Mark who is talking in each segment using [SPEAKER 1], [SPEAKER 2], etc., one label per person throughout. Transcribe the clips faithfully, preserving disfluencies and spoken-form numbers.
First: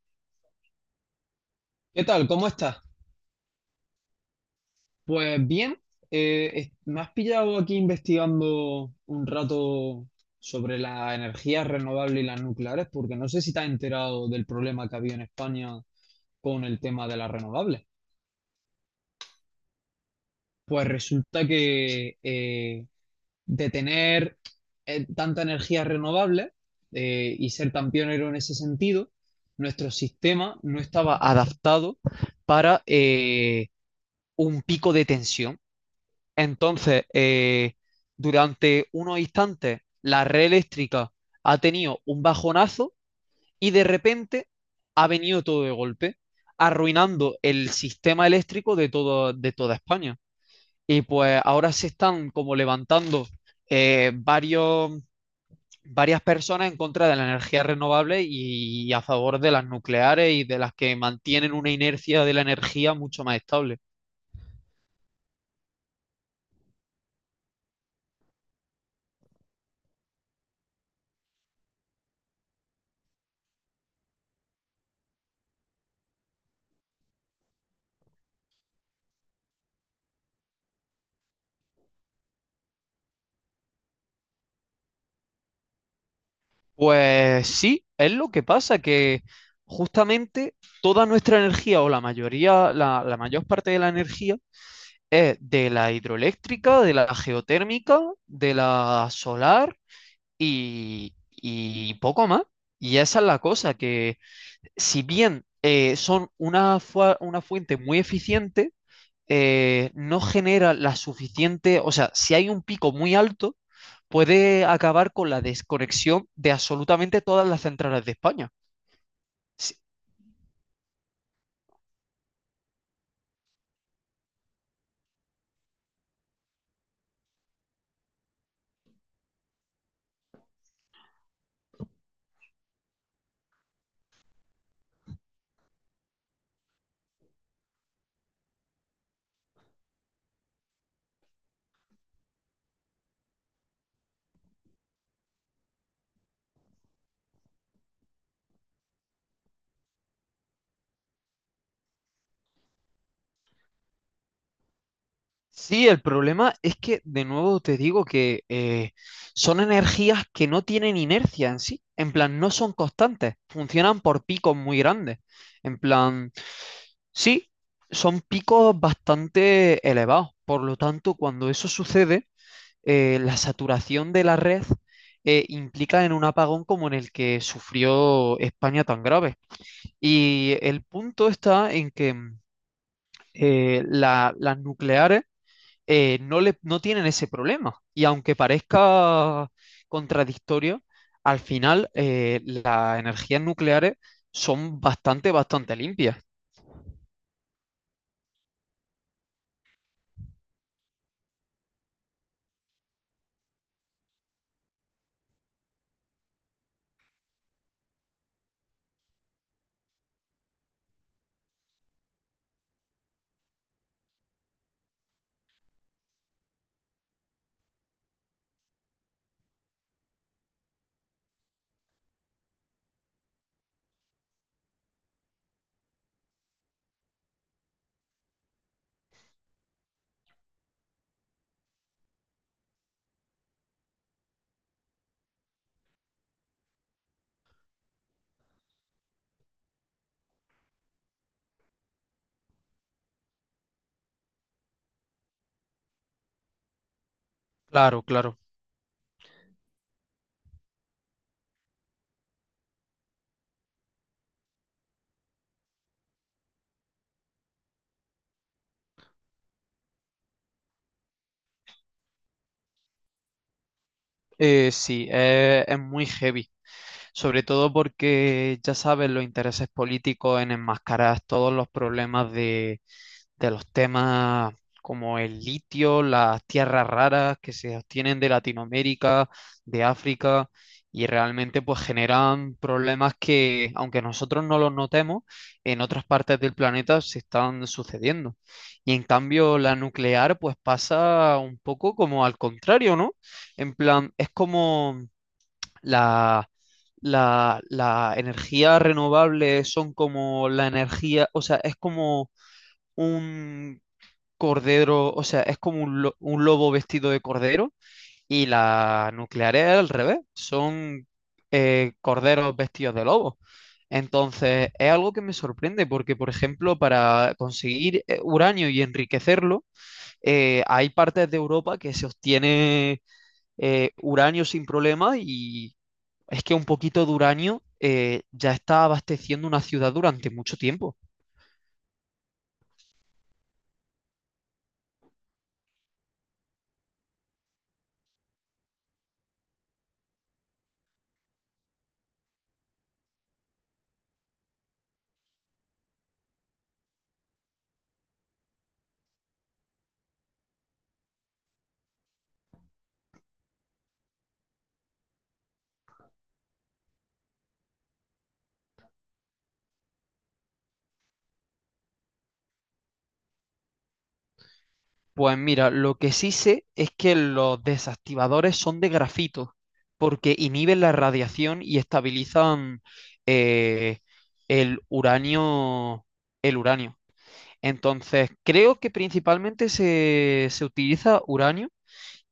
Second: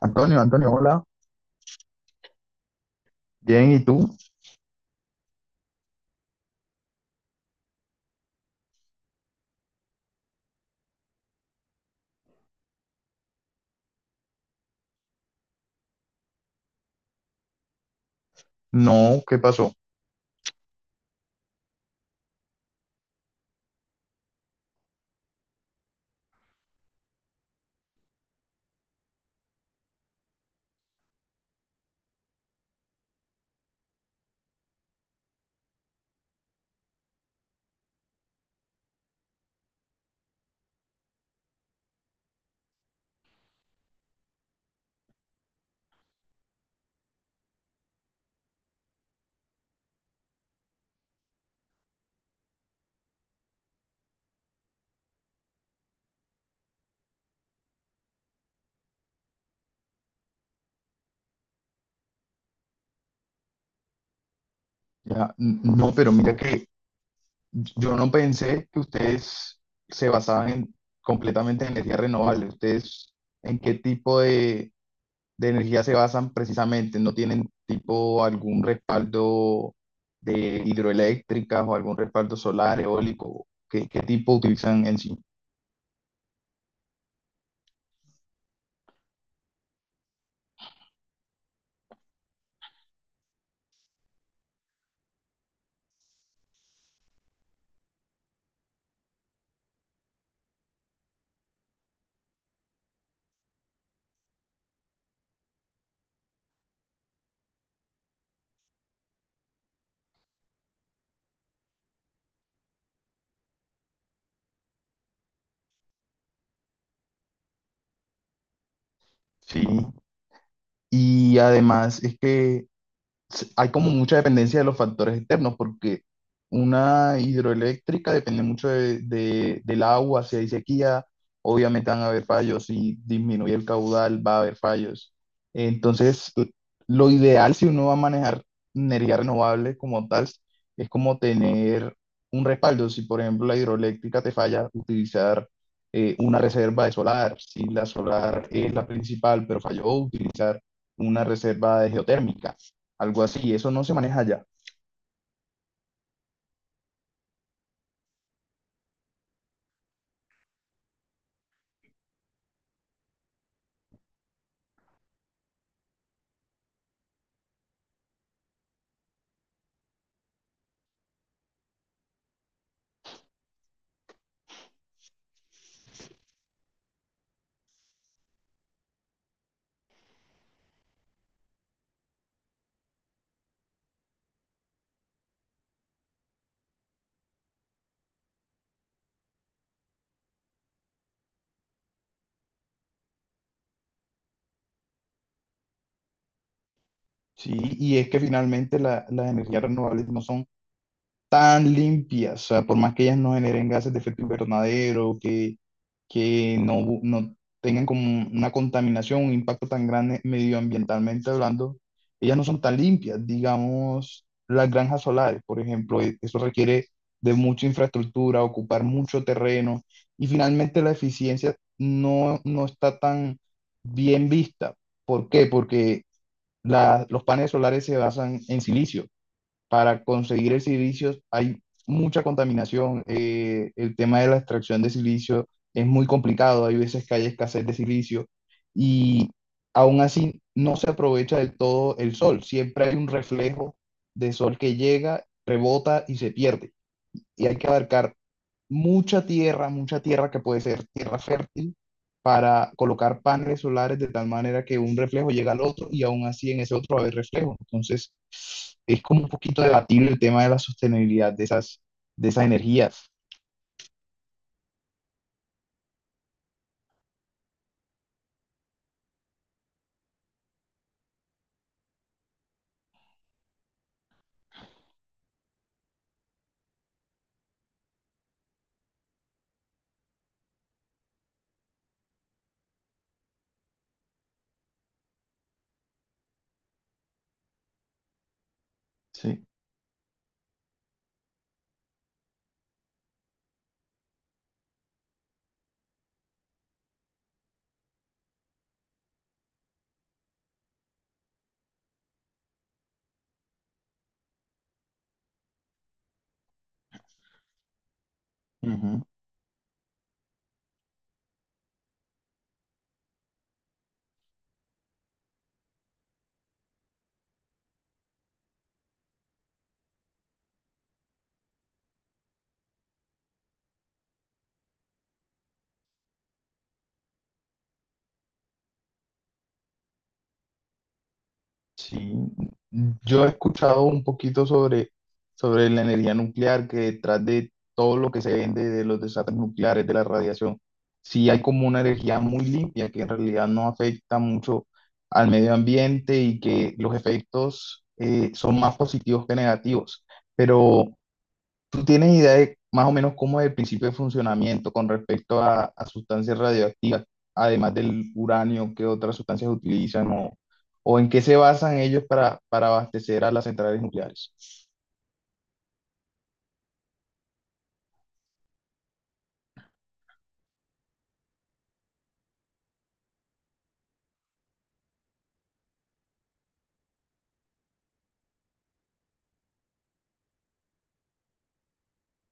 [SPEAKER 1] Antonio, Antonio, hola.
[SPEAKER 2] ¿Qué tal? ¿Cómo estás?
[SPEAKER 1] Bien, ¿y tú?
[SPEAKER 2] Pues bien, eh, es- me has pillado aquí investigando un rato sobre las energías renovables y las nucleares, porque no sé si te has enterado del problema que había en España con el tema de las renovables.
[SPEAKER 1] No, ¿qué pasó?
[SPEAKER 2] Pues resulta que eh, de tener eh, tanta energía renovable eh, y ser tan pionero en ese sentido, nuestro sistema no estaba adaptado para eh, un pico de tensión. Entonces, eh, durante unos instantes, la red eléctrica ha tenido un bajonazo y de repente ha venido todo de golpe, arruinando el sistema eléctrico de todo, de toda España. Y pues ahora se están como levantando eh, varios, varias personas en contra de la energía renovable y a favor de las nucleares y de las que mantienen una inercia de la energía mucho más estable.
[SPEAKER 1] Ya, n- no, pero mira que yo no pensé que ustedes se basaban en- completamente en energía renovable. ¿Ustedes en qué tipo de, de energía se basan precisamente? ¿No tienen tipo algún respaldo de hidroeléctricas o algún respaldo solar, eólico? ¿Qué, qué tipo utilizan en sí?
[SPEAKER 2] Pues sí, es lo que pasa, que justamente toda nuestra energía o la mayoría, la, la mayor parte de la energía es de la hidroeléctrica, de la geotérmica, de la solar y, y poco más. Y esa es la cosa, que si bien eh, son una, fua- una fuente muy eficiente, eh, no genera la suficiente, o sea, si hay un pico muy alto, puede acabar con la desconexión de absolutamente todas las centrales de España.
[SPEAKER 1] Sí.
[SPEAKER 2] Sí,
[SPEAKER 1] Y además es que se- hay como mucha dependencia de los factores externos, porque una hidroeléctrica depende mucho de, de- del agua. Si hay sequía, obviamente van a haber fallos; si disminuye el caudal, va a haber fallos. Entonces, eh, lo ideal, si uno va a manejar energía renovable como tal, es como tener un respaldo. Si, por ejemplo, la hidroeléctrica te falla, utilizar eh, una reserva de solar. Si la solar es la principal, pero falló, utilizar una reserva de geotérmica, algo así. Eso no se maneja allá,
[SPEAKER 2] sí, el problema es que, de nuevo te digo que eh, son energías que no tienen inercia en sí, en plan, no son constantes, funcionan por picos muy grandes, en plan, sí, son picos bastante elevados, por lo tanto, cuando eso sucede eh, la saturación de la red eh, implica en un apagón como en el que sufrió España tan grave. Y el punto está en que mm, eh, la- las nucleares eh, no, le- no tienen ese problema. Y aunque parezca contradictorio, al final eh, las energías nucleares son bastante, bastante limpias.
[SPEAKER 1] ¿sí? Y es que finalmente la- las energías renovables no son tan limpias, o sea, por más que ellas no generen gases de efecto invernadero, que, que no, bu- no tengan como una contaminación, un impacto tan grande medioambientalmente hablando, ellas no son tan limpias. Digamos, las granjas solares, por ejemplo, e- eso requiere de mucha infraestructura, ocupar mucho terreno, y finalmente la eficiencia no, no está tan bien vista. ¿Por qué? Porque la- los paneles solares se basan en silicio. Para conseguir el silicio hay mucha contaminación. Eh, el tema de la extracción de silicio es muy complicado. Hay veces que hay escasez de silicio, y aún así no se aprovecha del todo el sol. Siempre hay un reflejo de sol que llega, rebota y se pierde. Y hay que
[SPEAKER 2] Claro,
[SPEAKER 1] abarcar
[SPEAKER 2] claro.
[SPEAKER 1] mucha tierra, mucha tierra que puede ser tierra fértil, para colocar paneles solares, de tal manera que un reflejo llega al otro y aún así en ese otro va a haber reflejo. Entonces, es como un poquito debatible el tema de la sostenibilidad de esas, de esas energías.
[SPEAKER 2] Eh, sí, eh, es muy heavy, sobre todo porque ya sabes los intereses políticos en enmascarar todos los problemas de, de los temas como el litio, las tierras raras que se obtienen de Latinoamérica, de África, y realmente pues generan problemas que, aunque nosotros no los notemos, en otras partes del planeta se están sucediendo. Y en
[SPEAKER 1] Sí.
[SPEAKER 2] cambio la nuclear pues pasa un poco como al contrario, ¿no? En plan, es como la... La, la energía renovable son como la energía, o sea, es como un cordero, o sea, es como un, lo- un lobo vestido de cordero y
[SPEAKER 1] Ujú.
[SPEAKER 2] la nuclear es al revés, son eh, corderos vestidos de lobo. Entonces, es algo que me sorprende porque, por ejemplo, para conseguir eh, uranio y enriquecerlo, eh, hay partes de Europa que se obtiene eh, uranio sin problema y es que un poquito de uranio eh, ya está abasteciendo una ciudad durante mucho tiempo.
[SPEAKER 1] Sí, yo he escuchado un poquito sobre, sobre la energía nuclear, que detrás de todo lo que se vende de los desastres nucleares, de la radiación, sí hay como una energía muy limpia, que en realidad no afecta mucho al medio ambiente, y que los efectos eh, son más positivos que negativos. Pero ¿tú tienes idea de más o menos cómo es el principio de funcionamiento con respecto a, a sustancias radioactivas, además del uranio? ¿Qué otras sustancias utilizan o, o en qué se basan ellos para, para abastecer a las centrales nucleares?
[SPEAKER 2] Pues mira, lo que sí sé es que los desactivadores son de grafito, porque inhiben la radiación y estabilizan eh, el uranio, el uranio. Entonces, creo que principalmente se, se utiliza uranio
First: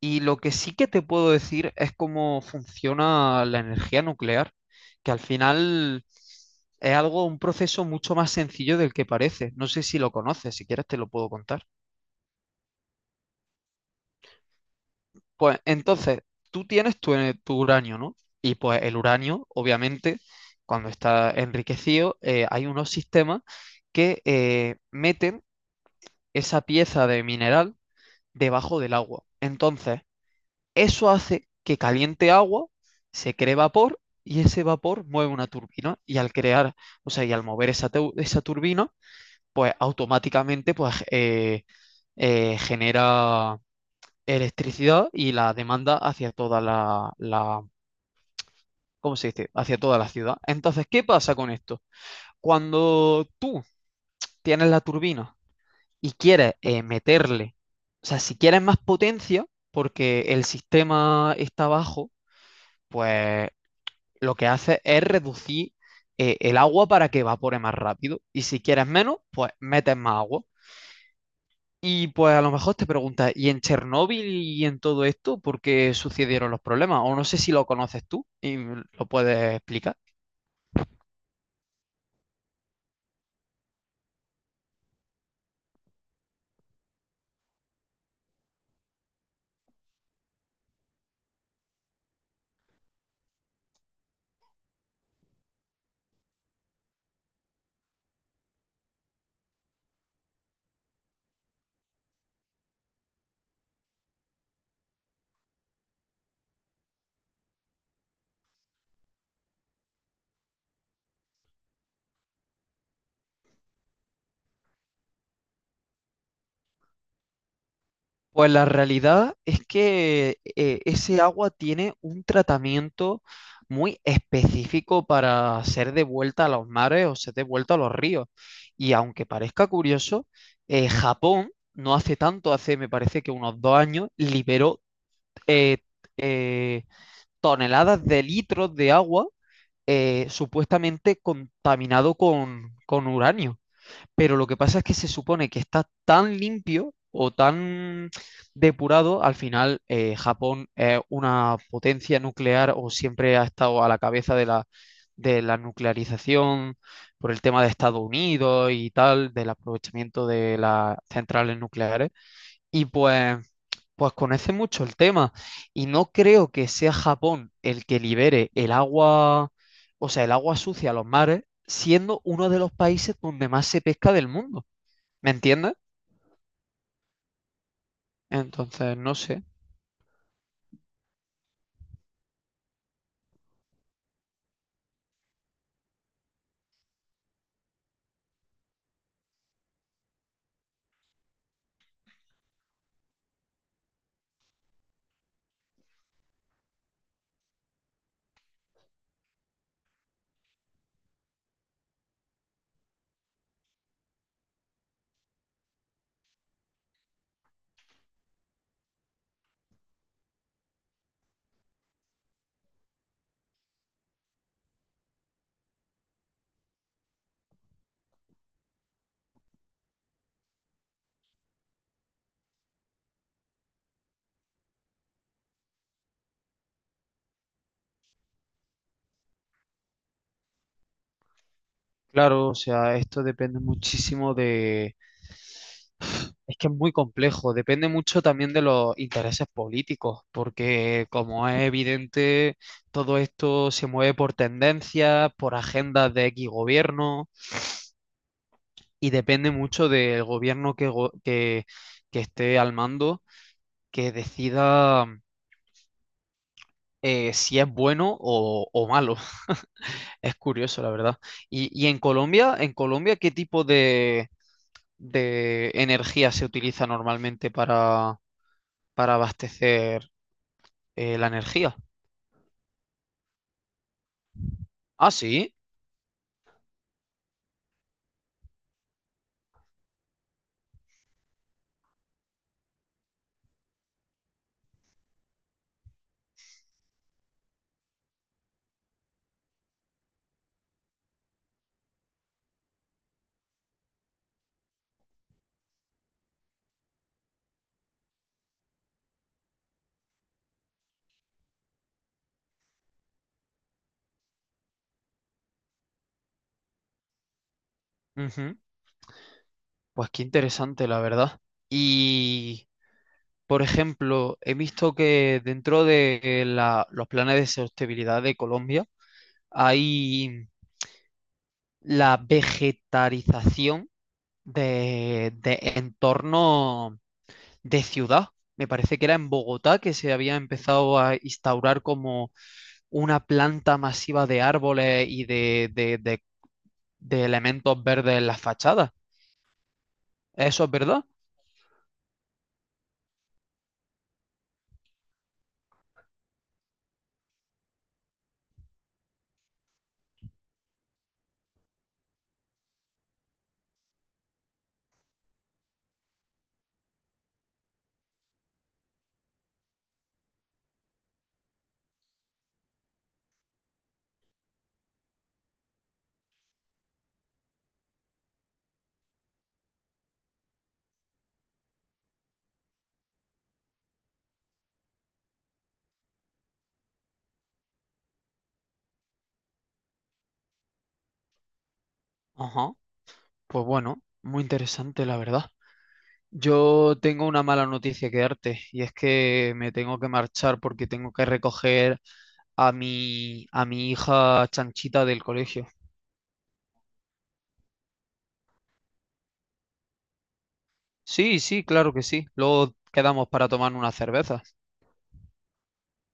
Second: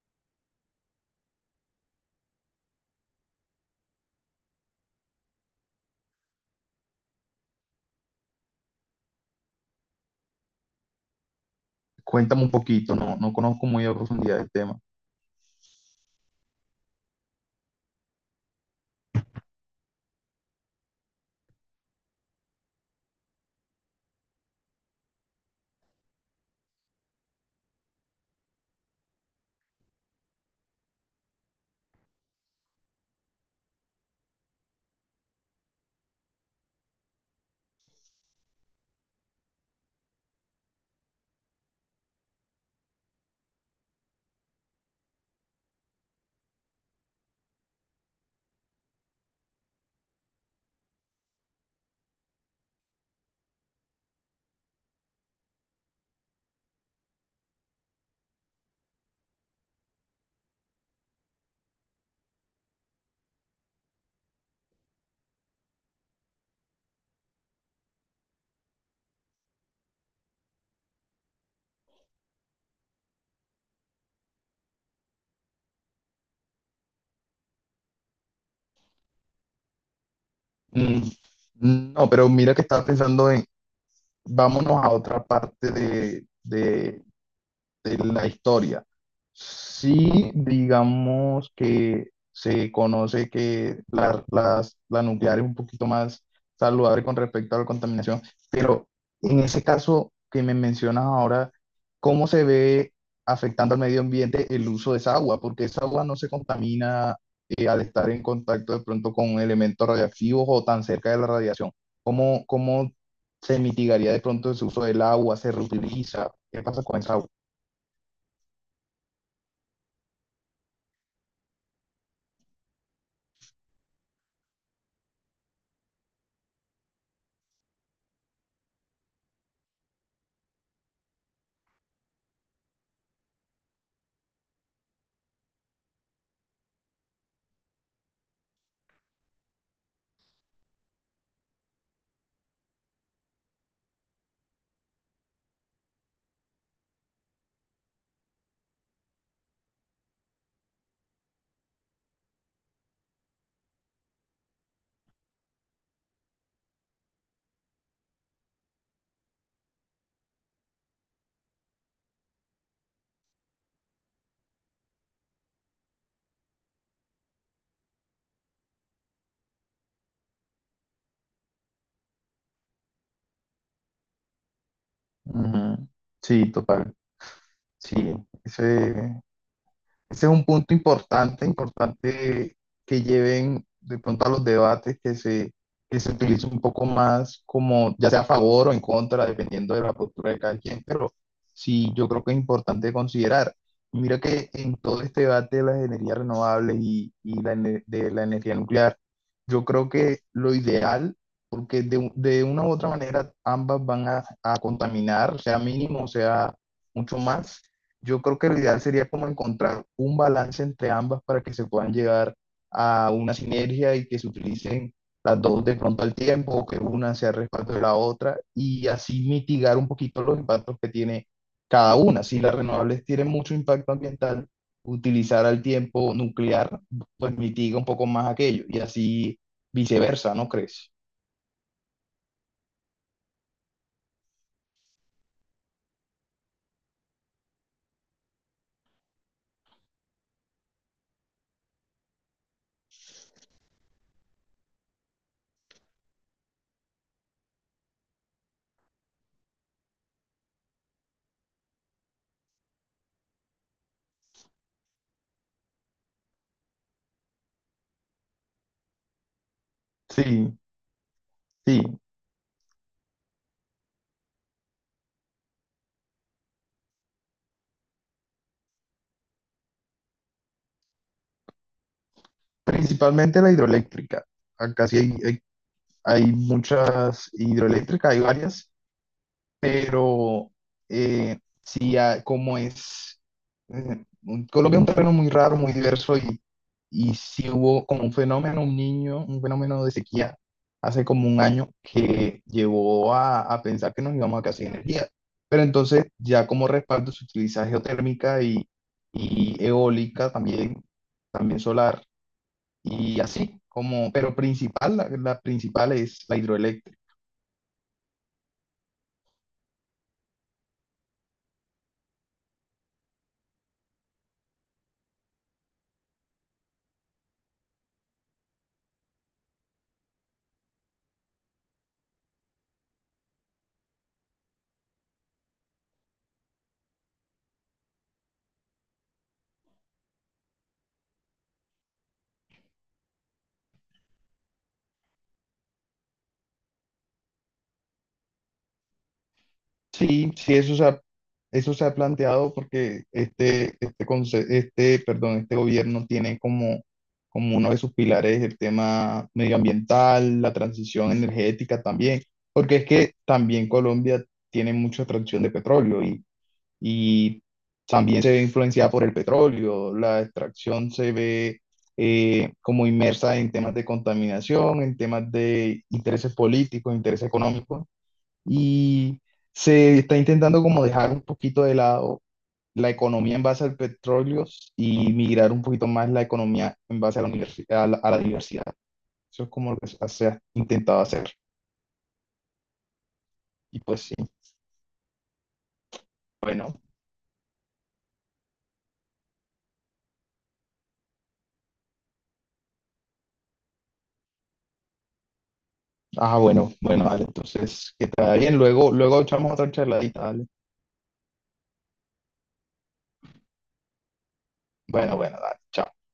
[SPEAKER 2] y lo que sí que te puedo decir es cómo funciona la energía nuclear, que al final es algo, un proceso mucho más sencillo del que parece. No sé si lo conoces, si quieres te lo puedo contar.
[SPEAKER 1] Cuéntame un poquito, no, no conozco muy a profundidad el tema.
[SPEAKER 2] Pues entonces, tú tienes tu, eh, tu uranio, ¿no? Y pues el uranio, obviamente, cuando está enriquecido, eh, hay unos sistemas que eh, meten esa pieza de mineral debajo del agua. Entonces, eso hace que caliente agua, se cree vapor y ese vapor mueve una turbina. Y al crear, o sea, y al mover esa, tu- esa turbina, pues automáticamente pues, eh, eh, genera electricidad y la demanda hacia toda la, la ¿cómo se dice? Hacia toda la ciudad. Entonces, ¿qué pasa con esto? Cuando tú tienes la turbina y quieres eh, meterle, o sea, si quieres más potencia, porque el sistema está bajo, pues lo que hace es reducir eh, el agua para que evapore más rápido. Y si quieres menos, pues metes más agua. Y pues a lo mejor te preguntas, ¿y en Chernóbil y en todo esto por qué sucedieron los problemas? O no sé si lo conoces tú y lo puedes explicar.
[SPEAKER 1] Mm, no, pero mira que estaba pensando en, vámonos a otra parte de, de de la historia. Sí, digamos que se conoce que la, las- la nuclear es un poquito más saludable con respecto a la contaminación, pero en ese caso que me mencionas ahora, ¿cómo se ve afectando al medio ambiente el uso de esa agua? Porque esa agua no se contamina, eh, al estar en contacto de pronto con elementos radiactivos o tan cerca de la radiación. ¿Cómo, cómo se mitigaría de pronto ese uso del agua? ¿Se reutiliza? ¿Qué pasa con esa agua?
[SPEAKER 2] Pues la realidad es que eh, ese agua tiene un tratamiento muy específico para ser devuelta a los mares o ser devuelta a los ríos. Y aunque parezca curioso, eh, Japón no hace tanto, hace me parece que unos dos años, liberó eh, eh, toneladas de litros de agua eh, supuestamente contaminado con, con uranio, pero lo que pasa es que se supone que está tan limpio o tan depurado, al final eh, Japón es una potencia nuclear o siempre ha estado a la cabeza de la, de la nuclearización por el tema de Estados Unidos y tal, del aprovechamiento de las centrales nucleares. Y pues, pues conoce mucho el tema. Y no creo que sea Japón el que libere el agua, o sea, el agua sucia a los mares, siendo uno de los países donde más se pesca del mundo. ¿Me entiendes?
[SPEAKER 1] Ujú. Sí, total. Sí, ese,
[SPEAKER 2] Entonces, no
[SPEAKER 1] ese
[SPEAKER 2] sé.
[SPEAKER 1] es un punto importante, importante, que lleven de pronto a los debates, que se, que se utilice un poco más como, ya sea a favor o en contra, dependiendo de la postura de cada quien, pero sí, yo creo que es importante considerar. Mira que en todo este debate de las energías renovables y, y la ene- de la energía nuclear, yo creo que lo ideal, porque de, u- de una u otra manera ambas van a, a contaminar, sea mínimo, sea mucho más, yo creo que lo ideal sería como encontrar un balance entre ambas, para que se puedan llegar a una sinergia y que se utilicen las dos de pronto al tiempo, o que una sea respaldo de la otra, y así mitigar un poquito los impactos que tiene cada una. Si las renovables tienen mucho impacto ambiental, utilizar al tiempo nuclear pues mitiga un poco más aquello, y así viceversa, ¿no crees?
[SPEAKER 2] Claro, o sea, esto depende muchísimo de... Es que es muy complejo, depende mucho también de los intereses políticos, porque como es evidente, todo esto se mueve por tendencias, por agendas de X gobierno, y depende mucho del gobierno que, go- que, que esté al mando, que decida eh, si es bueno o, o malo. Es
[SPEAKER 1] Sí,
[SPEAKER 2] curioso, la verdad. Y,
[SPEAKER 1] sí,
[SPEAKER 2] y en Colombia, en Colombia, ¿qué tipo de de energía se utiliza normalmente para, para abastecer eh, la energía?
[SPEAKER 1] principalmente la hidroeléctrica. Acá sí
[SPEAKER 2] Ah,
[SPEAKER 1] hay, hay
[SPEAKER 2] sí.
[SPEAKER 1] Hay muchas hidroeléctricas, hay varias, pero eh, sí, ah, como es, eh, Colombia es un terreno muy raro, muy diverso, y, y sí hubo como un fenómeno, un niño, un fenómeno de sequía hace como un año, que llevó a, a pensar que nos íbamos a quedar sin energía. Pero entonces ya como respaldo se utiliza geotérmica y, y eólica también, también solar, y así como, pero principal, la, la principal es la hidroeléctrica.
[SPEAKER 2] Ujú. Pues qué interesante, la verdad. Y, por ejemplo, he visto que dentro de la- los planes de sostenibilidad de Colombia hay la vegetarización de, de entorno de ciudad. Me parece que era en Bogotá que se había empezado a instaurar como una planta masiva de árboles y de, de- de- de elementos verdes en las fachadas.
[SPEAKER 1] Sí, sí,
[SPEAKER 2] ¿Eso es
[SPEAKER 1] eso se ha,
[SPEAKER 2] verdad?
[SPEAKER 1] eso se ha planteado porque este, este, conce- este, perdón, este gobierno tiene como, como uno de sus pilares el tema medioambiental, la transición energética también, porque es que también Colombia tiene mucha extracción de petróleo, y, y también se ve influenciada por el petróleo. La extracción se ve eh, como inmersa en temas de contaminación, en temas de intereses políticos, intereses económicos, y se está intentando como dejar un poquito de lado la economía en base al petróleo, y migrar un poquito más la economía en base a la universi- a la, a la diversidad. Eso es como lo que se se ha intentado hacer.
[SPEAKER 2] Ajá. Pues
[SPEAKER 1] Y
[SPEAKER 2] bueno,
[SPEAKER 1] pues sí,
[SPEAKER 2] muy interesante, la verdad.
[SPEAKER 1] bueno,
[SPEAKER 2] Yo tengo una mala noticia que darte y es que me tengo que marchar porque tengo que recoger a mi, a mi hija Chanchita del colegio.
[SPEAKER 1] ah, bueno, bueno, dale, entonces, que te vaya bien. Luego, luego echamos otra charladita, dale.
[SPEAKER 2] Sí, sí, claro que sí. Luego quedamos para tomar una cerveza.
[SPEAKER 1] Bueno, bueno, dale, chao.